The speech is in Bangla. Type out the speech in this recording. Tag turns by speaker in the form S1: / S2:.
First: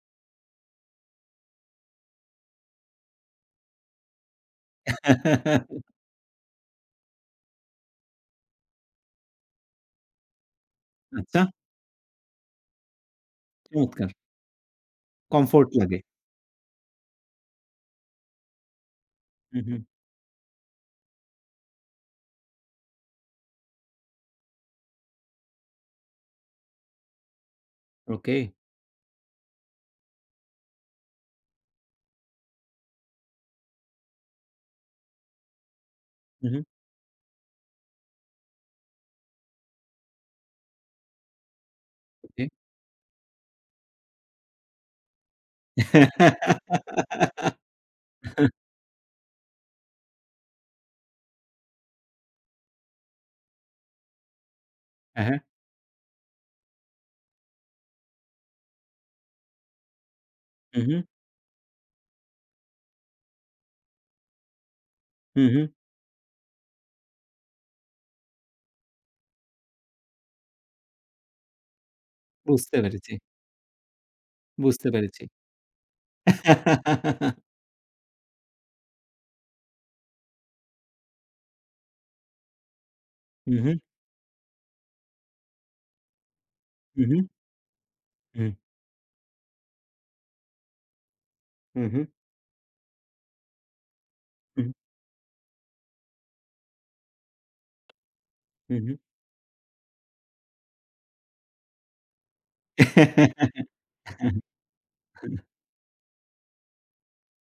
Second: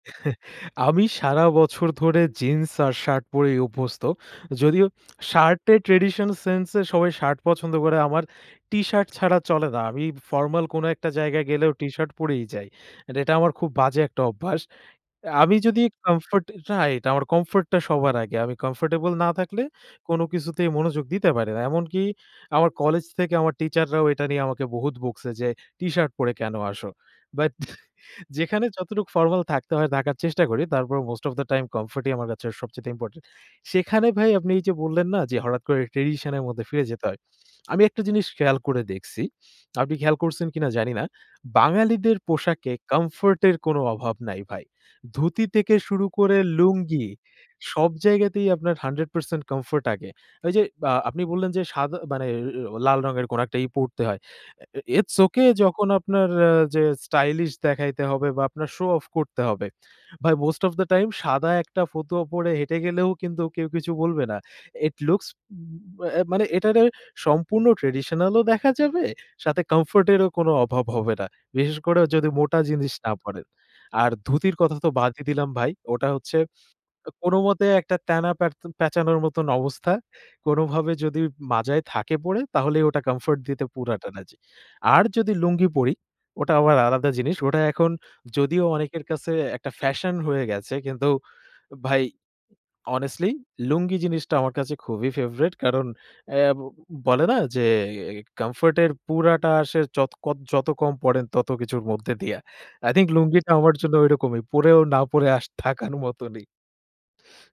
S1: আমি সারা বছর ধরে জিন্স আর শার্ট পরেই অভ্যস্ত। যদিও শার্টের ট্র্যাডিশন সেন্স এ, সবাই শার্ট পছন্দ করে, আমার টিশার্ট ছাড়া চলে না। আমি ফরমাল কোন একটা
S2: আচ্ছা।
S1: জায়গায় গেলেও টি শার্ট পরেই যাই। এট এটা আমার খুব বাজে
S2: চমৎকার!
S1: একটা অভ্যাস। আমি
S2: কমফোর্ট
S1: যদি
S2: লাগে।
S1: Comfort right. আমার কমফোর্ট টা সবার আগে, আমি কমফোর্টেবল না
S2: হু,
S1: থাকলে,
S2: হু।
S1: কোন কিছুতেই মনোযোগ দিতে পারি না। এমনকি আমার কলেজ থেকে আমার টিচার রাও এটা নিয়ে আমাকে বহুত বকছে যে, "টিশার্ট পরে কেন আসো?" But
S2: okay.
S1: যেখানে যতটুকু ফরমাল থাকতে হয়, থাকার চেষ্টা করি। তারপরও most of the time, comfort ই আমার কাছে সবচাইতে ইম্পোর্টেন্ট। সেখানে ভাই আপনি এই যে বললেন না? যে হঠাৎ করে ট্র্যাডিশন এর
S2: হু, হু।
S1: মধ্যে ফিরে যেতে হয়। আমি একটা জিনিস খেয়াল করে দেখছি। আপনি খেয়াল করছেন কিনা, জানি না। বাঙালিদের
S2: ওকে।
S1: পোশাকে কমফোর্ট এর কোন অভাব নাই ভাই। ধুতি থেকে শুরু করে লুঙ্গি, সব জায়গাতেই আপনার 100% কমফোর্ট আগে। ওই যে বা আপনি বললেন যে, সাদা মানে এ ও লাল রঙের কোন একটা ই পড়তে হয়। আ এ ইটস
S2: হ্যাঁ, হ্যাঁ।
S1: ওকে, যখন আপনার আ যে স্টাইলিশ দেখাইতে হবে বা আপনার শো-অফ করতে হবে। ভাই most of
S2: hmm,
S1: the
S2: hmm.
S1: Time, সাদা একটা ফতুয়া পড়ে হেঁটে গেলেও কিন্তু কেউ কিছু বলবে না। It looks
S2: hmm, hmm.
S1: উব অ্যা মানে এটারে সম্পূর্ণ ট্র্যাডিশনাল ও দেখা যাবে, সাথে কমফোর্ট এরও কোন অভাব হবে না। বিশেষ করে যদি মোটা
S2: বুঝতে
S1: জিনিস না
S2: পেরেছি।
S1: পড়েন। আর ধুতির কথা
S2: বুঝতে
S1: তো বাদই
S2: পেরেছি।
S1: দিলাম ভাই। ওটা হচ্ছে কো কোনোমতে একটা ত্যানা পেরত পেচানোর মতন অবস্থা। কোনভাবে যদি মাজায় থাকে পড়ে, তাহলেই ওটা কমফোর্ট
S2: হু,
S1: দিতে
S2: হু।
S1: পুরাটা না জি। আর যদি লুঙ্গি পড়ি, ওটা আবার
S2: হু,
S1: আলাদা
S2: হু।
S1: জিনিস। ওটা এখন
S2: হুম।
S1: যদিও অনেকের কাছে একটা ফ্যাশন হয়ে গেছে। কিন্তু
S2: হুম,
S1: ভাই
S2: হুম।
S1: অনেস্টলি, লুঙ্গি জিনিসটা আমার
S2: হু।
S1: কাছে খুবই ফেভরেট। কারণ অ্যা বলে না? যে এ
S2: হু,
S1: কমফোর্ট এর
S2: হু।
S1: পুরাটা আসে যত কদ যত কম পড়েন তত কিছুর মধ্যে দিয়া। আই থিংক
S2: হ্যাঁ,
S1: লুঙ্গিটা আমার জন্য ঐরকমই।
S2: হ্যাঁ।
S1: পড়েও না পড়ে আস থাকার মতনই।